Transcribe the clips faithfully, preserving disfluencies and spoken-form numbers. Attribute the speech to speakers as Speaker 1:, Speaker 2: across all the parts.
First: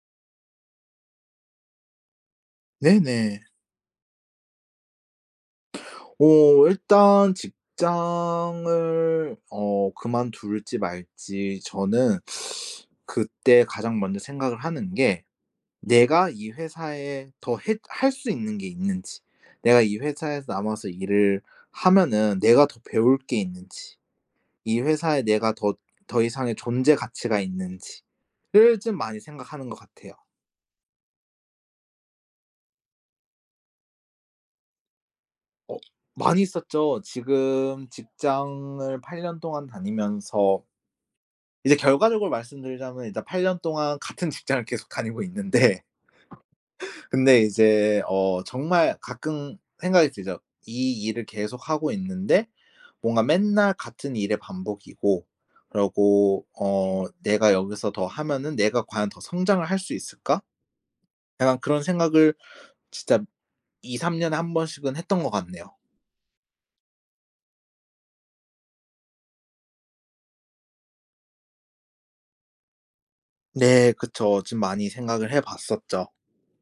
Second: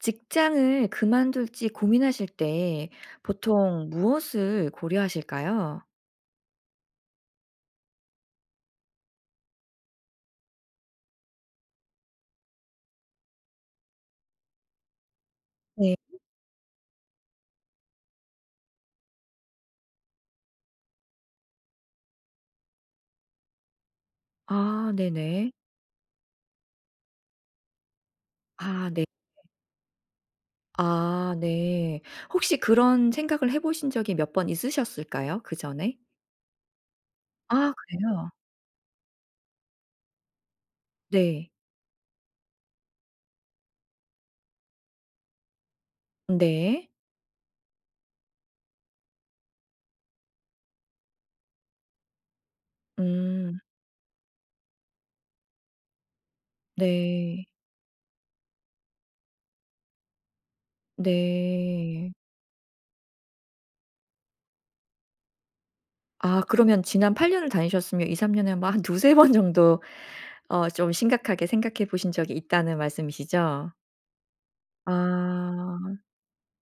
Speaker 1: 직장을 그만둘지 고민하실 때
Speaker 2: 네네.
Speaker 1: 보통 무엇을 고려하실까요?
Speaker 2: 어 일단 직장을 어 그만둘지 말지 저는 그때 가장 먼저 생각을 하는 게
Speaker 1: 네.
Speaker 2: '내가 이 회사에 더 했 할 수 있는 게 있는지. 내가 이 회사에서 남아서 일을 하면은 내가 더 배울 게 있는지. 이
Speaker 1: 아
Speaker 2: 회사에 내가
Speaker 1: 네네.
Speaker 2: 더 더 이상의 존재 가치가 있는지.'를
Speaker 1: 아
Speaker 2: 좀
Speaker 1: 네.
Speaker 2: 많이 생각하는 것 같아요.
Speaker 1: 아 네. 혹시 그런 생각을 해보신 적이 몇 번 있으셨을까요?
Speaker 2: 어.
Speaker 1: 그전에?
Speaker 2: 많이 있었죠.
Speaker 1: 아
Speaker 2: 지금
Speaker 1: 그래요?
Speaker 2: 직장을 팔 년 동안 다니면서
Speaker 1: 네.
Speaker 2: 이제 결과적으로 말씀드리자면 이제 팔 년 동안 같은 직장을 계속 다니고 있는데
Speaker 1: 음 네.
Speaker 2: 근데 이제 어 정말 가끔 생각이 들죠. '이 일을 계속하고 있는데 뭔가
Speaker 1: 음.
Speaker 2: 맨날 같은 일의 반복이고 그러고 어
Speaker 1: 네.
Speaker 2: 내가 여기서 더 하면은 내가 과연 더 성장을 할 수 있을까?' 약간 그런
Speaker 1: 네.
Speaker 2: 생각을 진짜 이삼 년에 한 번씩은 했던 것 같네요.
Speaker 1: 아 그러면 지난 팔 년을 다니셨으면 이삼 년에 뭐 한 두세 번 정도 어 좀 심각하게 생각해 보신 적이 있다는 말씀이시죠?
Speaker 2: 네 그쵸. 좀 많이 생각을
Speaker 1: 아
Speaker 2: 해봤었죠.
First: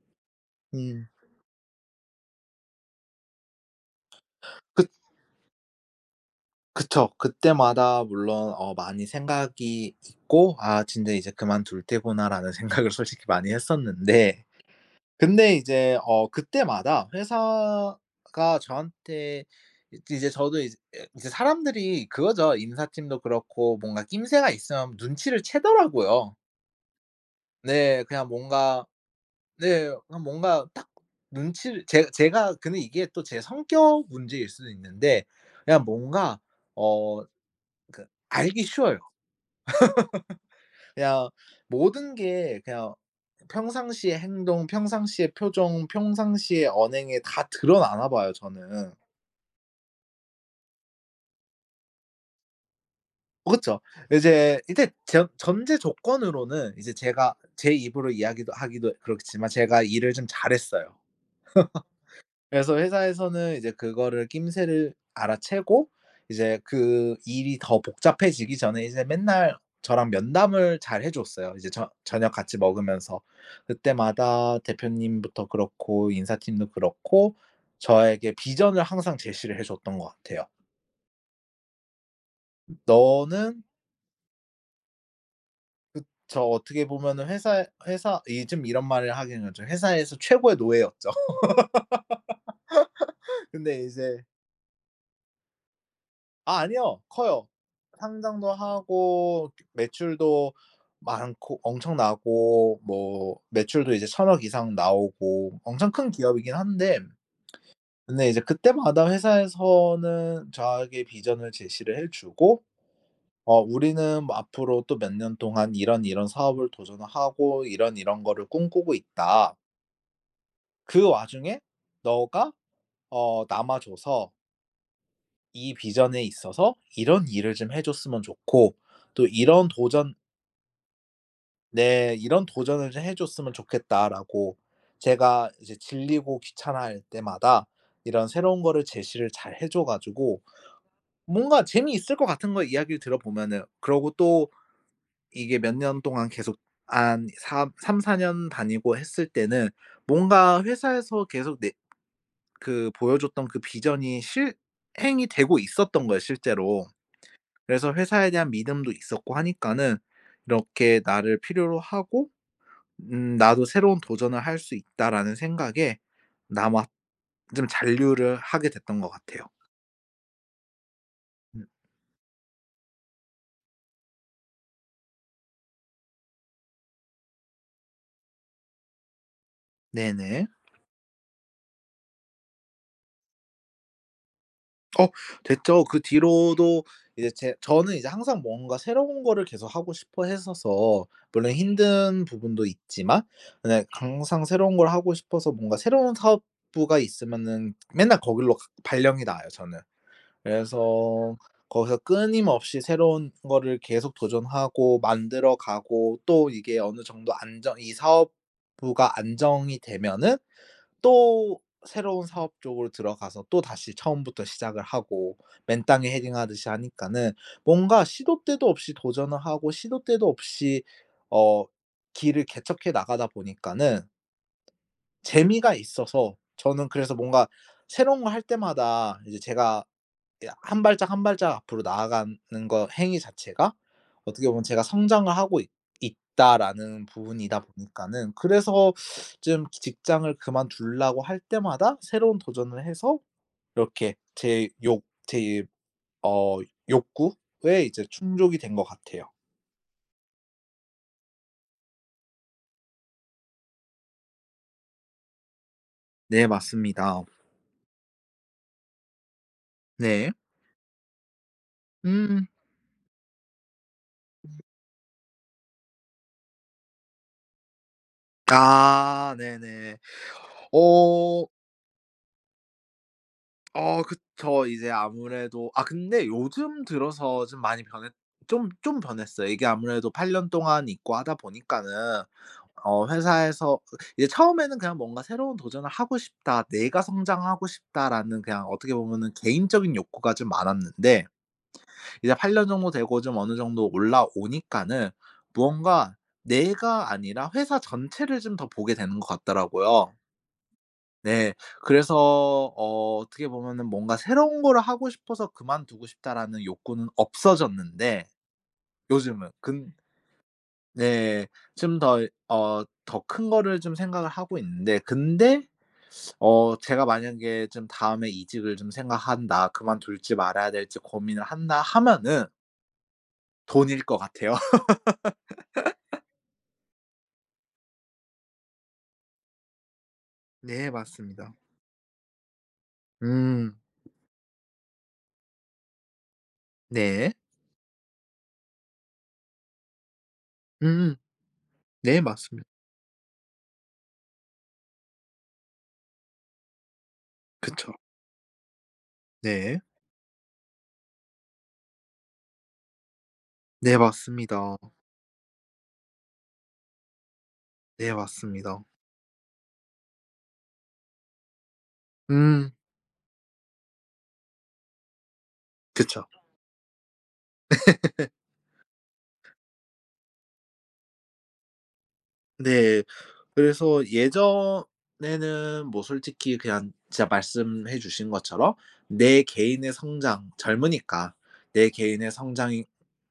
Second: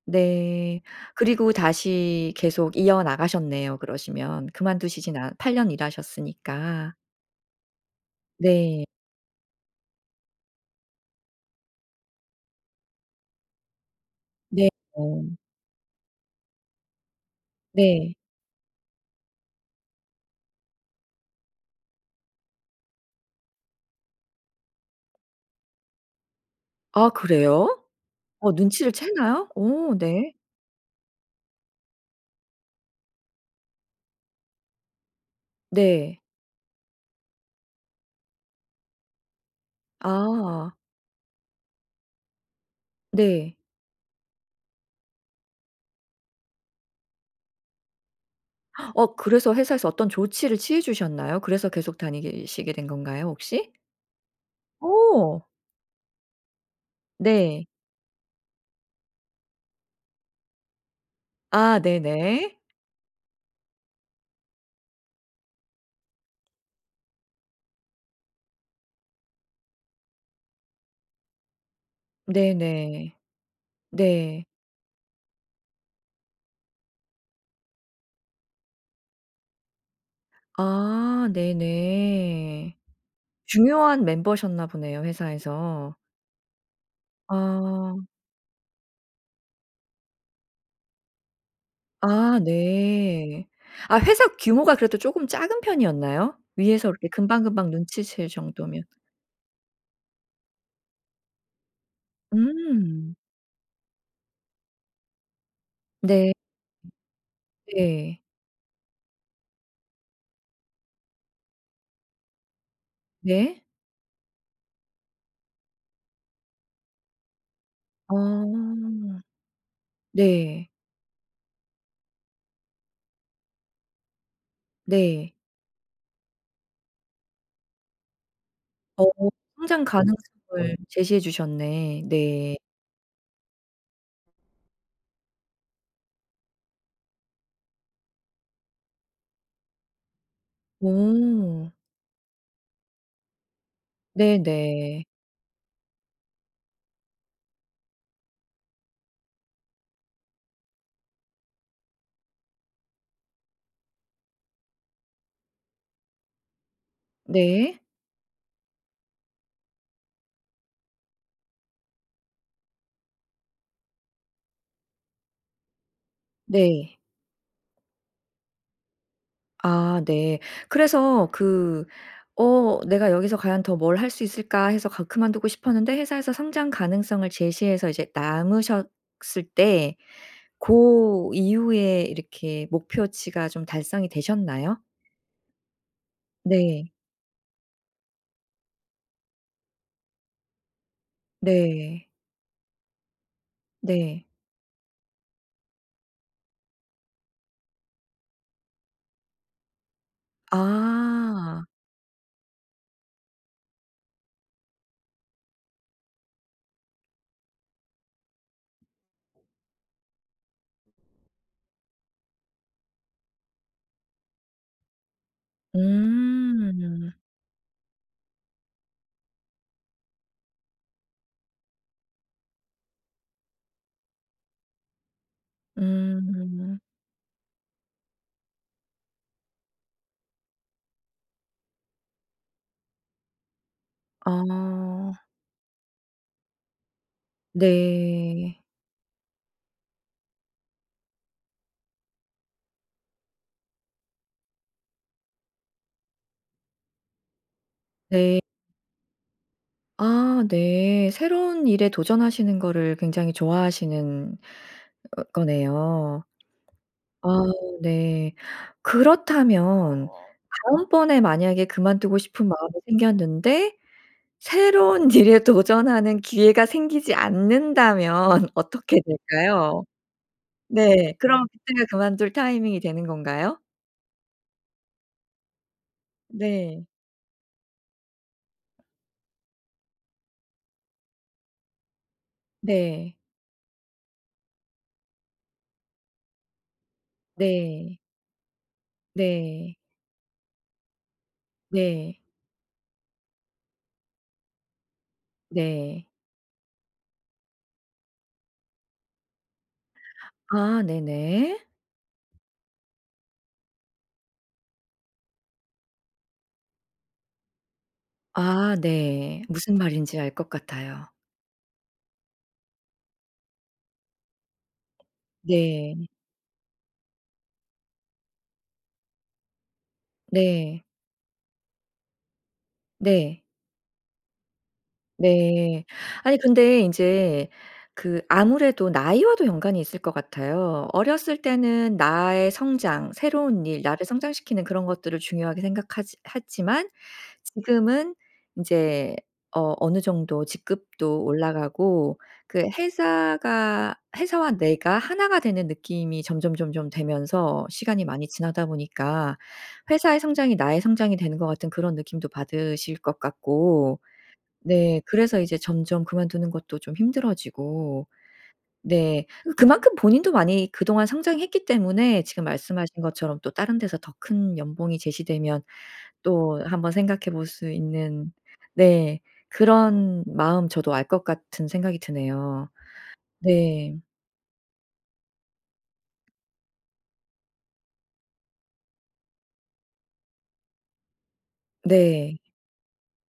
Speaker 1: 네.
Speaker 2: 음.
Speaker 1: 그리고 다시 계속 이어 나가셨네요 그러시면.
Speaker 2: 그
Speaker 1: 그만두시진 않 팔 년 일하셨으니까.
Speaker 2: 그쵸. 그때마다 물론 어
Speaker 1: 네.
Speaker 2: 많이 생각이 있고 '아 진짜 이제 그만둘 때구나.'라는 생각을 솔직히 많이 했었는데
Speaker 1: 네 어.
Speaker 2: 근데 이제 어 그때마다
Speaker 1: 네.
Speaker 2: 회사가 저한테 이 이제 저도 이제 이제 사람들이 그거죠. 인사팀도 그렇고 뭔가 낌새가 있으면 눈치를 채더라고요.
Speaker 1: 아 그래요?
Speaker 2: 네. 그냥
Speaker 1: 어
Speaker 2: 뭔가
Speaker 1: 눈치를 채나요?
Speaker 2: 네
Speaker 1: 어
Speaker 2: 그냥
Speaker 1: 네.
Speaker 2: 뭔가 딱 눈치를 제 제가 근데 이게 또 제 성격 문제일 수는 있는데 그냥
Speaker 1: 네.
Speaker 2: 뭔가 어 그 알기 쉬워요.
Speaker 1: 아.
Speaker 2: 그냥 모든 게 그냥
Speaker 1: 네.
Speaker 2: 평상시의 행동 평상시의 표정 평상시의 언행에 다 드러나나 봐요 저는.
Speaker 1: 어 그래서 회사에서 어떤 조치를 취해주셨나요? 그래서 계속 다니게 시게 된 건가요 혹시?
Speaker 2: 그렇죠. 이제 이제 전
Speaker 1: 어.
Speaker 2: 전제 조건으로는 이제 제가
Speaker 1: 네.
Speaker 2: 제 입으로 이야기도 하기도 그렇지만 제가 일을 좀 잘했어요.
Speaker 1: 아 네네.
Speaker 2: 그래서 회사에서는 이제 그거를 낌새를 알아채고 이제 그 일이 더 복잡해지기 전에 이제 맨날 저랑 면담을 잘 해줬어요. 이제 저 저녁 같이
Speaker 1: 네네.
Speaker 2: 먹으면서
Speaker 1: 네.
Speaker 2: 그때마다 대표님부터 그렇고 인사팀도 그렇고 저에게 vision을 항상 제시를 해줬던 거 같아요.
Speaker 1: 아 네네.
Speaker 2: 너는
Speaker 1: 중요한 멤버셨나 보네요 회사에서.
Speaker 2: 그쵸. 어떻게 보면은 회사에
Speaker 1: 아.
Speaker 2: 회사 이 좀 이런 말을 하기에는 좀 회사에서 최고의 노예였죠.
Speaker 1: 아 네.
Speaker 2: 근데
Speaker 1: 아
Speaker 2: 이제
Speaker 1: 회사 규모가 그래도 조금 작은 편이었나요?
Speaker 2: 아
Speaker 1: 위에서
Speaker 2: 아니요.
Speaker 1: 그렇게
Speaker 2: 커요.
Speaker 1: 금방금방 눈치챌
Speaker 2: 상장도
Speaker 1: 정도면.
Speaker 2: 하고 매출도 많고 엄청나고
Speaker 1: 음.
Speaker 2: 뭐 매출도 이제 천 억 이상 나오고 엄청 큰
Speaker 1: 네.
Speaker 2: 기업이긴 한데
Speaker 1: 네.
Speaker 2: 근데 이제 그때마다 회사에서는 저에게 vision을 제시를 해주고 어
Speaker 1: 네.
Speaker 2: "우리는 뭐 앞으로 또 몇 년 동안 이런이런 사업을 도전을 하고 이런이런 거를 꿈꾸고
Speaker 1: 아.
Speaker 2: 있다."
Speaker 1: 네.
Speaker 2: 그 와중에 너가 어 남아줘서...
Speaker 1: 네.
Speaker 2: "이 vision에 있어서 이런 일을 좀 해줬으먼 좋고
Speaker 1: 어.
Speaker 2: 또 이런
Speaker 1: 성장
Speaker 2: 도전"
Speaker 1: 가능성을 제시해 주셨네.
Speaker 2: 네. "이런
Speaker 1: 네.
Speaker 2: 도전을 좀 해 줬으면 좋겠다."라고 제가 이제 질리고 귀찮아할 때마다 이런 새로운 거를 제시를 잘 해 줘 가지고 뭔가
Speaker 1: 오.
Speaker 2: 재미있을 것 같은 거예요, 이야기를 들어보면은. 그러고 또
Speaker 1: 네네.
Speaker 2: 이게 몇 년 동안 계속 한 삼 삼사 년 다니고 했을 때는 뭔가 회사에서 계속 내 그 보여줬던 그 vision이 실행이 되고 있었던 거예요 실제로.
Speaker 1: 네.
Speaker 2: 그래서 회사에 대한 믿음도 있었고 하니까는 '이렇게 나를 필요로 하고 음 나도 새로운 도전을 할 수 있다.'라는 생각에 남았
Speaker 1: 네.
Speaker 2: 좀 잔류를 하게 됐던 것 같아요.
Speaker 1: 아. 네. 그래서
Speaker 2: 음.
Speaker 1: 그 어 '내가 여기서 과연 더 뭘 할 수 있을까?' 해서 가 그만두고 싶었는데 회사에서 성장 가능성을 제시해서 이제 남으셨을 때
Speaker 2: 네네.
Speaker 1: 고 이후에 이렇게 목표치가 좀 달성이 되셨나요?
Speaker 2: 어 됐죠. 그 뒤로도
Speaker 1: 네.
Speaker 2: 이제 제 저는 이제 항상 뭔가 새로운 거를 계속하고 싶어했어서 물론
Speaker 1: 네.
Speaker 2: 힘든 부분도 있지만 근데
Speaker 1: 네.
Speaker 2: 강상 새로운 걸 하고 싶어서 뭔가 새로운 사업부가 있으면은 맨날 거기로 가 발령이 나요 저는. 그래서
Speaker 1: 아.
Speaker 2: 거기서 끊임없이 새로운 거를 계속 도전하고 만들어 가고 또 이게 어느 정도 안정 이 사업부가 안정이 되면은 또 새로운 사업 쪽으로 들어가서 또다시 처음부터 시작을 하고 맨땅에 헤딩하듯이
Speaker 1: 음.
Speaker 2: 하니까는 뭔가 시도 때도 없이 도전을 하고 시도 때도 없이 어 길을 개척해 나가다 보니까는 재미가 있어서
Speaker 1: 음.
Speaker 2: 저는 그래서 뭔가 새로운 거 할 때마다 이제 제가 이 한 발짝 한 발짝 앞으로 나아가는 거 행위 자체가 어떻게 보면 제가
Speaker 1: 아.
Speaker 2: '성장을 하고 있 있다.'라는 부분이다 보니까는
Speaker 1: 네.
Speaker 2: 그래서 좀 직장을 그만두려고 할 때마다 새로운 도전을 해서 이렇게 제 욕 제 어 욕구에 이제
Speaker 1: 네.
Speaker 2: 충족이 된 것 같아요.
Speaker 1: 아 네. 새로운 일에 도전하시는 거를 굉장히 좋아하시는 어 거네요.
Speaker 2: 네 맞습니다.
Speaker 1: 아 네. 그렇다면
Speaker 2: 네.
Speaker 1: 다음번에 만약에 그만두고
Speaker 2: 음.
Speaker 1: 싶은 마음이 생겼는데 새로운 일에 도전하는 기회가 생기지 않는다면 어떻게
Speaker 2: 아
Speaker 1: 될까요?
Speaker 2: 네네.
Speaker 1: 네 그럼
Speaker 2: 어
Speaker 1: 그때가 그만둘 타이밍이 되는 건가요?
Speaker 2: 어 그쵸. 이제 아무래도 아 근데 요즘
Speaker 1: 네.
Speaker 2: 들어서 좀 많이 변했 좀 좀 변했어요. 이게 아무래도 팔 년 동안 있고 하다 보니까는 어
Speaker 1: 네.
Speaker 2: 회사에서 이제 처음에는 그냥 뭔가 '새로운 도전을 하고 싶다. 내가 성장하고
Speaker 1: 네.
Speaker 2: 싶다.'라는 그냥 어떻게 보면은
Speaker 1: 네.
Speaker 2: 개인적인 욕구가 좀 많았는데
Speaker 1: 네.
Speaker 2: 이제 팔 년 정도 되고 좀 어느 정도 올라오니까는
Speaker 1: 네.
Speaker 2: 무언가 내가 아니라 회사 전체를 좀 더 보게 되는 것 같더라고요.
Speaker 1: 아
Speaker 2: 네.
Speaker 1: 네네.
Speaker 2: 그래서 어 어떻게 보면은 뭔가 '새로운 거를 하고 싶어서 그만두고 싶다.'라는 욕구는 없어졌는데
Speaker 1: 아 네.
Speaker 2: 요즘은.
Speaker 1: 무슨
Speaker 2: 근
Speaker 1: 말인지 알 것 같아요.
Speaker 2: 네. 좀 더 이 어 더 큰 거를 좀 생각을 하고 있는데 근데
Speaker 1: 네.
Speaker 2: 어 제가 만약에 좀 다음에 '이직을 좀 생각한다. 그만둘지 말아야
Speaker 1: 네.
Speaker 2: 될지 고민을 한다.' 하면은
Speaker 1: 네.
Speaker 2: 돈일 것 같아요.
Speaker 1: 네. 아니 근데 이제 그 아무래도 나이와도 연관이 있을 것 같아요.
Speaker 2: 네
Speaker 1: 어렸을
Speaker 2: 맞습니다.
Speaker 1: 때는 나의 성장 새로운
Speaker 2: 음.
Speaker 1: 일 나를 성장시키는 그런 것들을 중요하게 생각하지 했지만
Speaker 2: 네.
Speaker 1: 지금은 인제 어 어느 정도
Speaker 2: 음.
Speaker 1: 직급도 올라가고
Speaker 2: 네
Speaker 1: 그
Speaker 2: 맞습니다.
Speaker 1: 회사가 회사와 내가 하나 가 되는 느낌이 점점점점 되면서
Speaker 2: 그쵸.
Speaker 1: 시간이 많이 지나다 보니까
Speaker 2: 네.
Speaker 1: 회사의 성장이 나의 성장이 되는 것 같은 그런 느낌도 받으실 것
Speaker 2: 네
Speaker 1: 같고.
Speaker 2: 맞습니다.
Speaker 1: 네. 그래서 이제 점점 그만두는 것도 좀 힘들어지고
Speaker 2: 네 맞습니다.
Speaker 1: 네. 그만큼 본인도 많이 그동안 많이 성장했기 때문에 지금
Speaker 2: 음.
Speaker 1: 말씀하신 것처럼 또 다른 데서 더 큰 연봉이 제시되면
Speaker 2: 그쵸.
Speaker 1: 또 한번 생각해 볼 수 있는 네. 그런 마음 저도 알 것 같은 생각이 드네요.
Speaker 2: 네
Speaker 1: 네.
Speaker 2: 그래서 예전에는 뭐 솔직히 그냥 진짜 말씀해 주신 것처럼 내 개인의 성장 젊으니까 내 개인의
Speaker 1: 네.
Speaker 2: 성장이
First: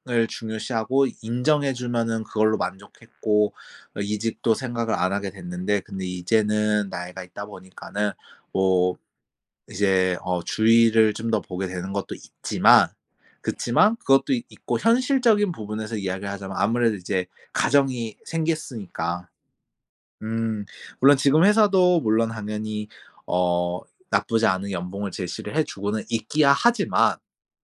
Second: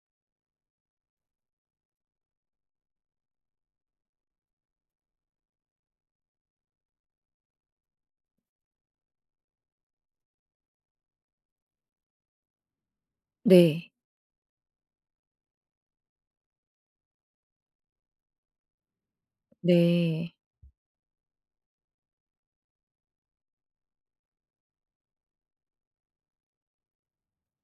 Speaker 2: 을 중요시하고 인정해 주면은 그걸로 만족했고 어 이직도 생각을 안 하게 됐는데 근데 이제는 나이가 있다 보니까는 뭐 이제 어 주위를 좀 더 보게 되는 것도 있지만
Speaker 1: 네.
Speaker 2: 그치만 그것도 있고 현실적인 부분에서 이야기를 하자면 아무래도 이제 가정이 생겼으니까.
Speaker 1: 네.
Speaker 2: 음 물론 지금 회사도 물론 당연히 어 나쁘지 않은 연봉을 제시를 해 주고는 있기야 하지만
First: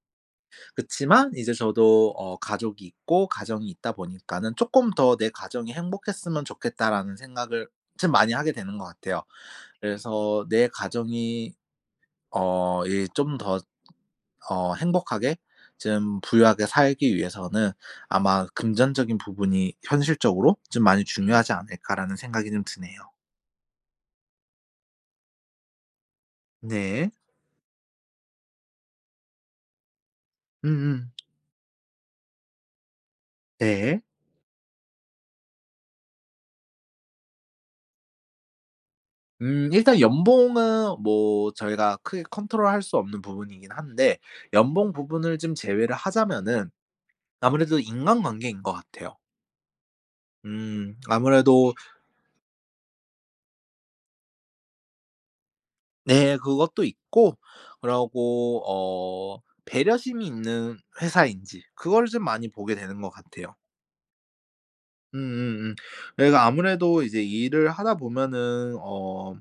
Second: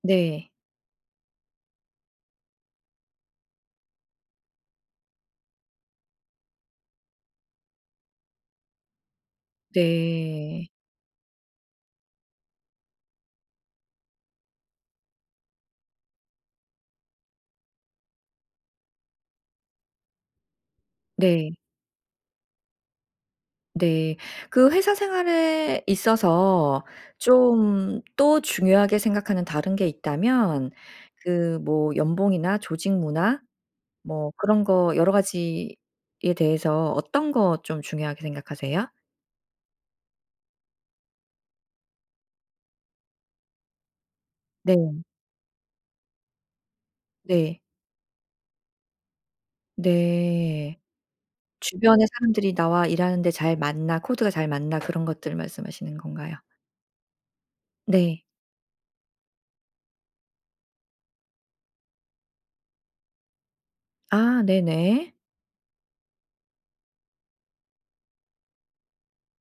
Speaker 1: 네.
Speaker 2: 그치만 이제 저도 어 가족이 있고 가정이 있다 보니까는 쪼끔 더 '내 가정이 행복했으면 좋겠다.'라는 생각을 참 많이 하게 되는 거 같아요. 그래서
Speaker 1: 네.
Speaker 2: 내 가정이 어 이 좀 더 어 행복하게 좀 부유하게 살기 위해서는 아마 '금전적인 부분이 현실적으로 좀 많이 중요하지
Speaker 1: 네.
Speaker 2: 않을까.'라는 생각이 좀 드네요.
Speaker 1: 네. 그 회사 생활에 있어서
Speaker 2: 네.
Speaker 1: 좀 또 중요하게 생각하는 다른 게 있다면
Speaker 2: 음음.
Speaker 1: 그 뭐 연봉이나 조직 문화
Speaker 2: 네.
Speaker 1: 뭐 그런 거 여러 가지에 대해서 어떤 거 좀 중요하게 생각하세요?
Speaker 2: 음 일단 연봉은 뭐 저희가 크게 control 할 수 없는 부분이긴 한데
Speaker 1: 네.
Speaker 2: 연봉 부분을 좀 제외를 하자면은
Speaker 1: 네.
Speaker 2: 아무래도 인간관계인 거 같아요.
Speaker 1: 네.
Speaker 2: 음 아무래도
Speaker 1: '주변에 사람들이 나와 일하는데 잘 맞나. 코드가 잘 맞나.' 그런 것들을 말씀하시는 건가요?
Speaker 2: 네. 그것도 있고
Speaker 1: 네.
Speaker 2: 그러고 어 배려심이 있는 회사인지 그걸 좀 많이 보게 되는 거 같아요.
Speaker 1: 아 네네.
Speaker 2: 음음음. 내가 아무래도 이제 일을 하다 보면은 어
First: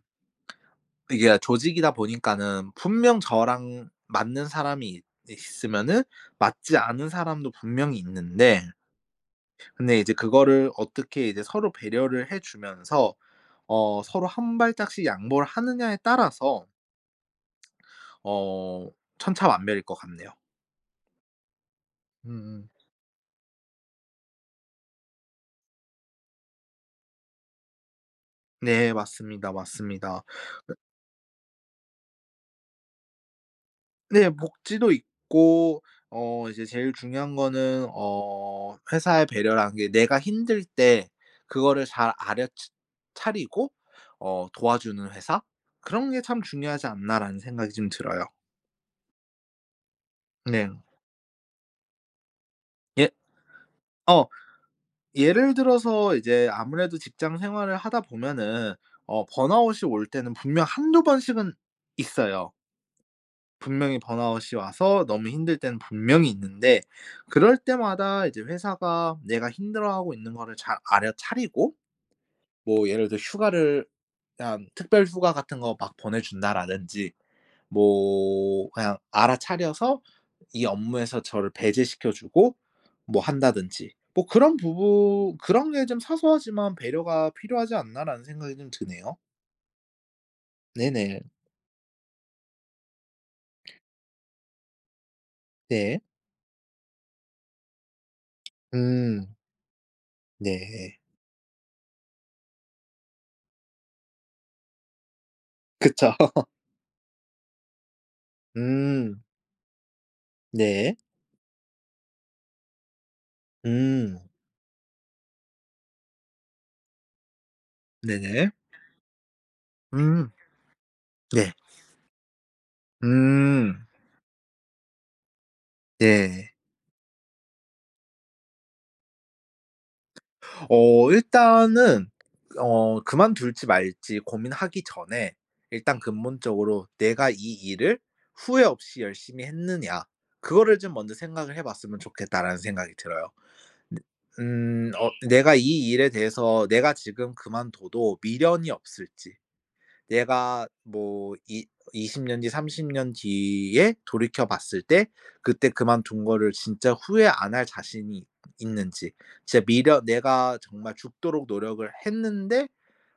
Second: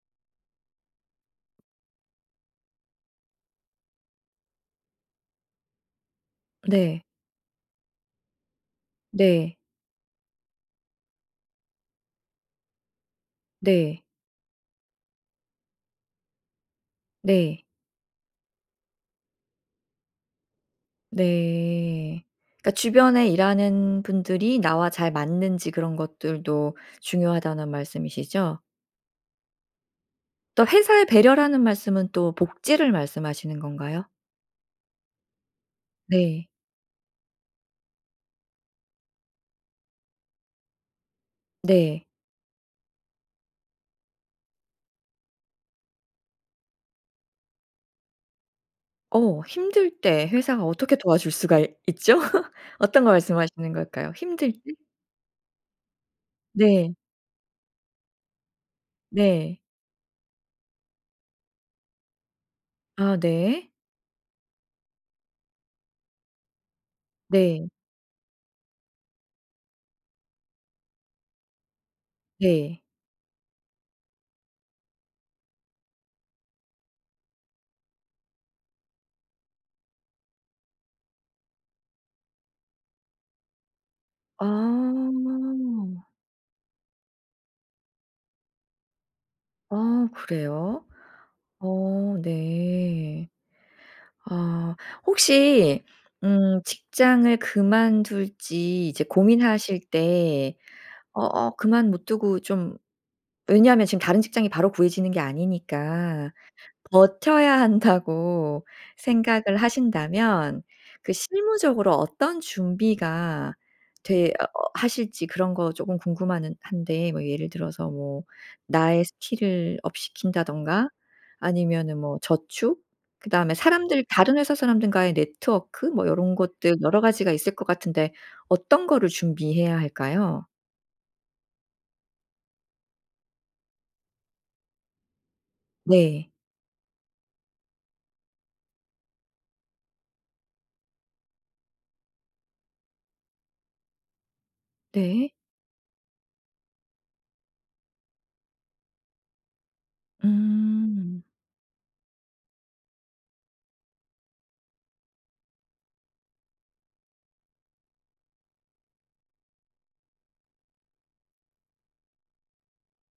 Speaker 2: 이게 다 조직이다 보니까는 분명 저랑 맞는 사람이 있 있으면은 맞지
Speaker 1: 네.
Speaker 2: 않은 사람도 분명히 있는데...
Speaker 1: 네.
Speaker 2: 근데 이제 그거를 어떻게 이제 서로 배려를 해 주면서 어
Speaker 1: 네.
Speaker 2: 서로 한 발짝씩 양보를 하느냐에 따라서...
Speaker 1: 네.
Speaker 2: 어 천차만별일 것 같네요.
Speaker 1: 네.
Speaker 2: 음음.
Speaker 1: 그니까 주변에 일하는 분들이 나와 잘 맞는지 그런 것들도 중요하다는 말씀이시죠?
Speaker 2: 네 맞습니다. 맞습니다.
Speaker 1: 또
Speaker 2: 어
Speaker 1: 회사의 배려라는 말씀은 또 복지를 말씀하시는 건가요?
Speaker 2: 네. 복지도 있고
Speaker 1: 네.
Speaker 2: 어 이제 제일 중요한 거는 어 회사의 배려라는 게 '내가 힘들 때 그거를
Speaker 1: 네.
Speaker 2: 잘 알여 ㅊ 차리고 어 도와주는 회사 그런 게 참 중요하지 않나.'라는 생각이 좀 들어요.
Speaker 1: 어 힘들 때 회사가
Speaker 2: 네.
Speaker 1: 어떻게 도와줄 수가 이 있죠? 어떤
Speaker 2: 예.
Speaker 1: 거 말씀하시는 걸까요?
Speaker 2: 어
Speaker 1: 힘들
Speaker 2: 예를 들어서 이제
Speaker 1: 네.
Speaker 2: 아무래도 직장 생활을 하다 보면은 어
Speaker 1: 네.
Speaker 2: burnout이 올 때는 분명 한두 번씩은 있어요.
Speaker 1: 아 네.
Speaker 2: 분명히 burnout이 와서 너무 힘들 때는 분명히 있는데 그럴
Speaker 1: 네.
Speaker 2: 때마다 이제 회사가 내가 힘들어하고 있는 거를 잘 알여차리고
Speaker 1: 네.
Speaker 2: 뭐 예를 들어 휴가를 그냥 특별 휴가 같은 거 막 보내 준다라든지 뭐 그냥 알아차려서 이 업무에서 저를 배제시켜 주고 뭐 한다든지 뭐 그런 부분 그런 게 좀
Speaker 1: 아.
Speaker 2: '사소하지만 배려가 필요하지 않나.'라는 생각이 좀 드네요.
Speaker 1: 아 그래요?
Speaker 2: 네네.
Speaker 1: 어 네. 아. 혹시
Speaker 2: 네.
Speaker 1: 음 직장을 그만둘지 이제
Speaker 2: 음.
Speaker 1: 고민하실 때
Speaker 2: 네.
Speaker 1: 어 어 그만 못 두고 좀 왜냐하면 지금 다른 직장이 바로 구해지는 게
Speaker 2: 그쵸.
Speaker 1: 아니니까 '버텨야 한다.'고
Speaker 2: 음.
Speaker 1: 생각을 하신다면
Speaker 2: 네.
Speaker 1: 그 실무적으로 어떤 준비가
Speaker 2: 음.
Speaker 1: 되어 하실지 그런 거 조금 궁금한데 뭐 예를 들어서 뭐
Speaker 2: 네네.
Speaker 1: 나의 스킬을 업
Speaker 2: 음.
Speaker 1: 시킨다든가
Speaker 2: 네.
Speaker 1: 아니면은 뭐 저축 그다음에
Speaker 2: 음.
Speaker 1: 사람들 다른 회사 사람들과의 네트워크 뭐 요런
Speaker 2: 네.
Speaker 1: 것들 여러 가지가 있을 것 같은데 어떤 거를 준비해야 할까요?
Speaker 2: 어 일단은 어 그만둘지 말지 고민하기 전에 일단
Speaker 1: 네.
Speaker 2: 근본적으로 '"내가 이 일을 후회 없이 열심히 했느냐." 그거를 좀 먼저 생각을 해 봤으면 좋겠다.'라는 생각이 들어요. 내 음 어
Speaker 1: 네.
Speaker 2: 내가 이 일에 대해서 내가 지금 그만둬도 미련이 없을지, 내가
Speaker 1: 음.
Speaker 2: 뭐 이 이십 년 뒤, 삼십 년 뒤에 돌이켜 봤을 때 그때 그만둔 거를 진짜 후회 안 할 자신이 있는지, 진짜 미련 내가 정말 죽도록 노력을 했는데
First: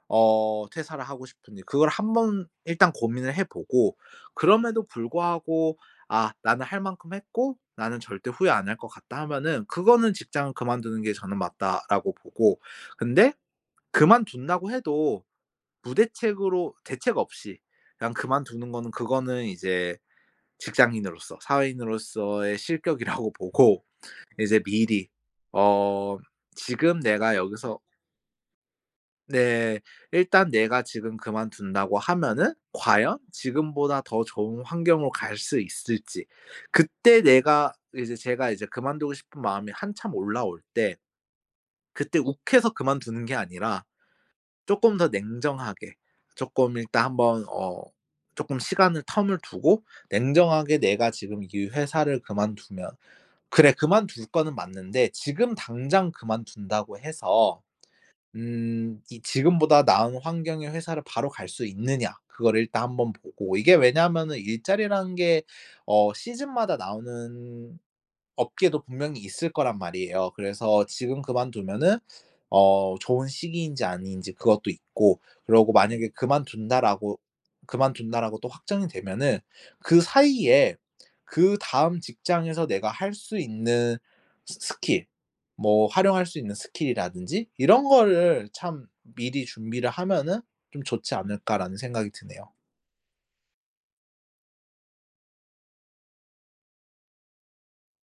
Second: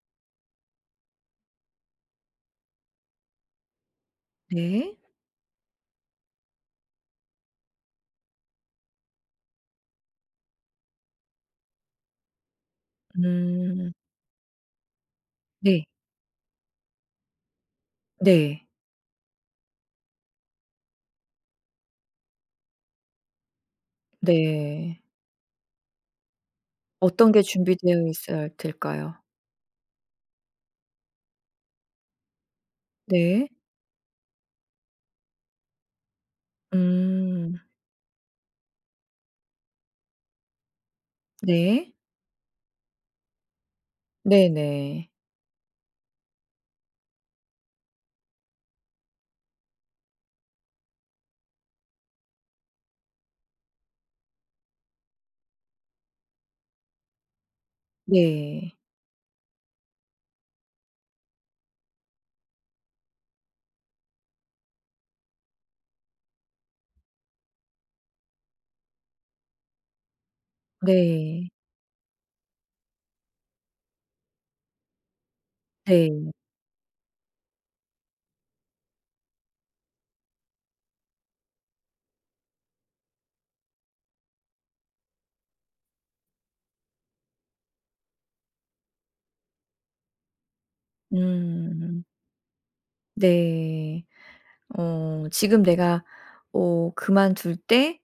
Speaker 2: 어 퇴사를 하고 싶은지 그걸 한번 일단 고민을 해 보고 그럼에도
Speaker 1: 네.
Speaker 2: 불구하고 '아 나는 할 만큼 했고 나는 절대 후회 안 할 것 같다.' 하면은 그거는 '직장을 그만두는 게 저는 맞다.'라고 보고 근데
Speaker 1: 음.
Speaker 2: 그만둔다고 해도
Speaker 1: 네.
Speaker 2: 무대책으로 대책 없이 그냥
Speaker 1: 네.
Speaker 2: 그만두는 거는 그거는 이제 직장인으로서, 사회인으로서의 실격이라고 보고 이제
Speaker 1: 네.
Speaker 2: 미리 어 지금
Speaker 1: 어떤
Speaker 2: 내가
Speaker 1: 게
Speaker 2: 여기서
Speaker 1: 준비되어 있어야 될까요?
Speaker 2: 네. 일단 내가 지금 그만둔다고 하면은 과연
Speaker 1: 네.
Speaker 2: 지금보다 더 좋은 환경으로 갈 수 있을지. 그때
Speaker 1: 음.
Speaker 2: 내가 이제 제가 이제 그만두고 싶은 마음이 한참 올라올 때
Speaker 1: 네.
Speaker 2: 그때 욱해서 그만두는 게 아니라 쪼끔
Speaker 1: 네네.
Speaker 2: 더 냉정하게 쪼끔 일단 한번 어 조금 시간을 텀을 두고 냉정하게 내가 지금 이 회사를 그만두면 '그래. 그만둘 거는 맞는데 지금 당장 그만둔다고 해서
Speaker 1: 네.
Speaker 2: 음 이 지금보다 나은 환경의 회사를 바로 갈 수 있느냐.' 그거를 일단 한번 보고. 이게 왜냐면은 일자리라는 게 어 시즌마다 나오는 업계도 분명히 있을 거란 말이에요. 그래서 지금
Speaker 1: 네.
Speaker 2: 그만두면은 어 좋은 시기인지 아닌지 그것도 있고 그러고 만약에
Speaker 1: 네.
Speaker 2: 그만둔다라고 그만둔다라고 또 확정이 되면은 그 사이에 그다음 직장에서 내가 할 수 있는 스 스킬 뭐 활용할 수 있는 스킬 이라든지 '이런 거를 참 미리 준비를 하면은 좀 좋지 않을까.'라는
Speaker 1: 음.
Speaker 2: 생각이 드네요.
Speaker 1: 네. 어 지금 내가 오 그만둘 때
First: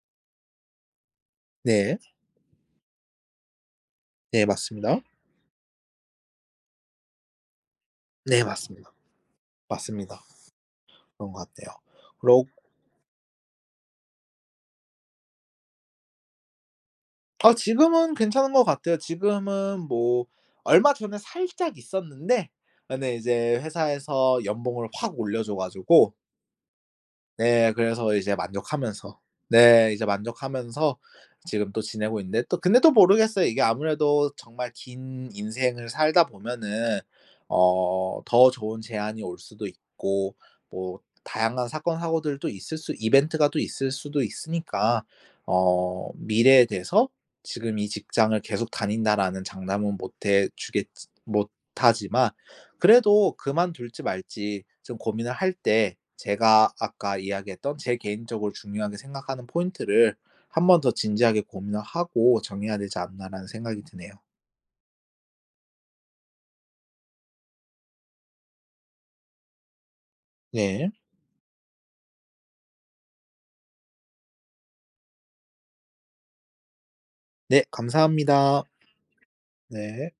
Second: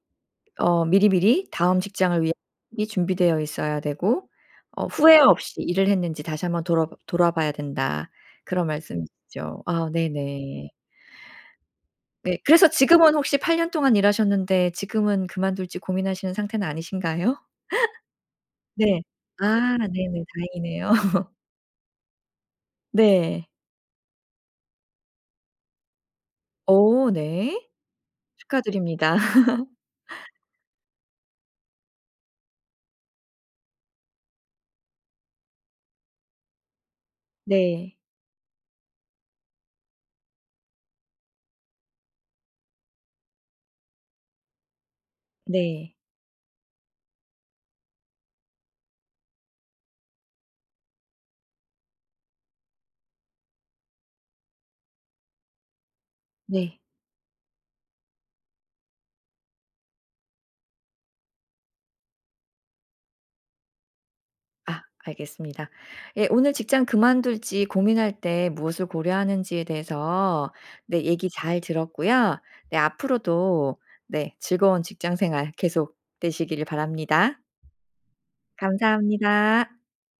Speaker 1: 어 미리미리 다음
Speaker 2: 네.
Speaker 1: 직장을 위한 이 준비되어 있어야 되고
Speaker 2: 네.
Speaker 1: 어
Speaker 2: 맞습니다.
Speaker 1: 후회없이 일을 했는지 다시 한번 돌아봐 돌아봐야 된다
Speaker 2: 네.
Speaker 1: 그런
Speaker 2: 맞습니다.
Speaker 1: 말씀이시죠? 아
Speaker 2: 맞습니다.
Speaker 1: 네네.
Speaker 2: 그런 것 같아요.
Speaker 1: 네.
Speaker 2: 그러
Speaker 1: 그래서 지금은 혹시 팔 년 동안 일하셨는데 지금은 그만둘지 고민하시는 상태는 아니신가요?
Speaker 2: 아. 지금은 괜찮은 것 같아요.
Speaker 1: 네. 아
Speaker 2: 지금은
Speaker 1: 네네.
Speaker 2: 뭐
Speaker 1: 다행이네요.
Speaker 2: 얼마 전에 살짝 있었는데 그런데
Speaker 1: 네.
Speaker 2: 이제 회사에서 연봉을 확 올려 줘 가지고
Speaker 1: 어 네.
Speaker 2: 네. 그래서 이제
Speaker 1: 축하드립니다.
Speaker 2: 만족하면서. 네 이제 만족하면서 지금 또 지내고 있는데 또 근데 또 모르겠어요. 이게 아무래도 정말 긴 인생을 살다 보면은
Speaker 1: 네.
Speaker 2: 어 더 좋은 제안이 올 수도 있고 뭐 다양한 사건 사고들도 있을 수 이벤트가 또 있을 수도 있으니까
Speaker 1: 네.
Speaker 2: 어 미래에 대해서 지금 이 직장을 계속 다닌다라는 장담은 못 해 주겠지 못 하지만 그래도 그만둘지 말지 좀 고민을 할 때 제가
Speaker 1: 네.
Speaker 2: 아까 이야기했던 제 개인적으로 중요하게 생각하는 포인트를 한번 더 진지하게 고민을 하고 정해야 되지 않나라는 생각이 드네요.
Speaker 1: 아. 알겠습니다. 예. 오늘 직장 그만둘지 고민할 때 무엇을 고려하는지에 대해서
Speaker 2: 네.
Speaker 1: 네 얘기 잘 들었고요. 네 앞으로도 네 즐거운 직장생활 계속 되시기를 바랍니다.
Speaker 2: 네. 감사합니다.
Speaker 1: 감사합니다.
Speaker 2: 네.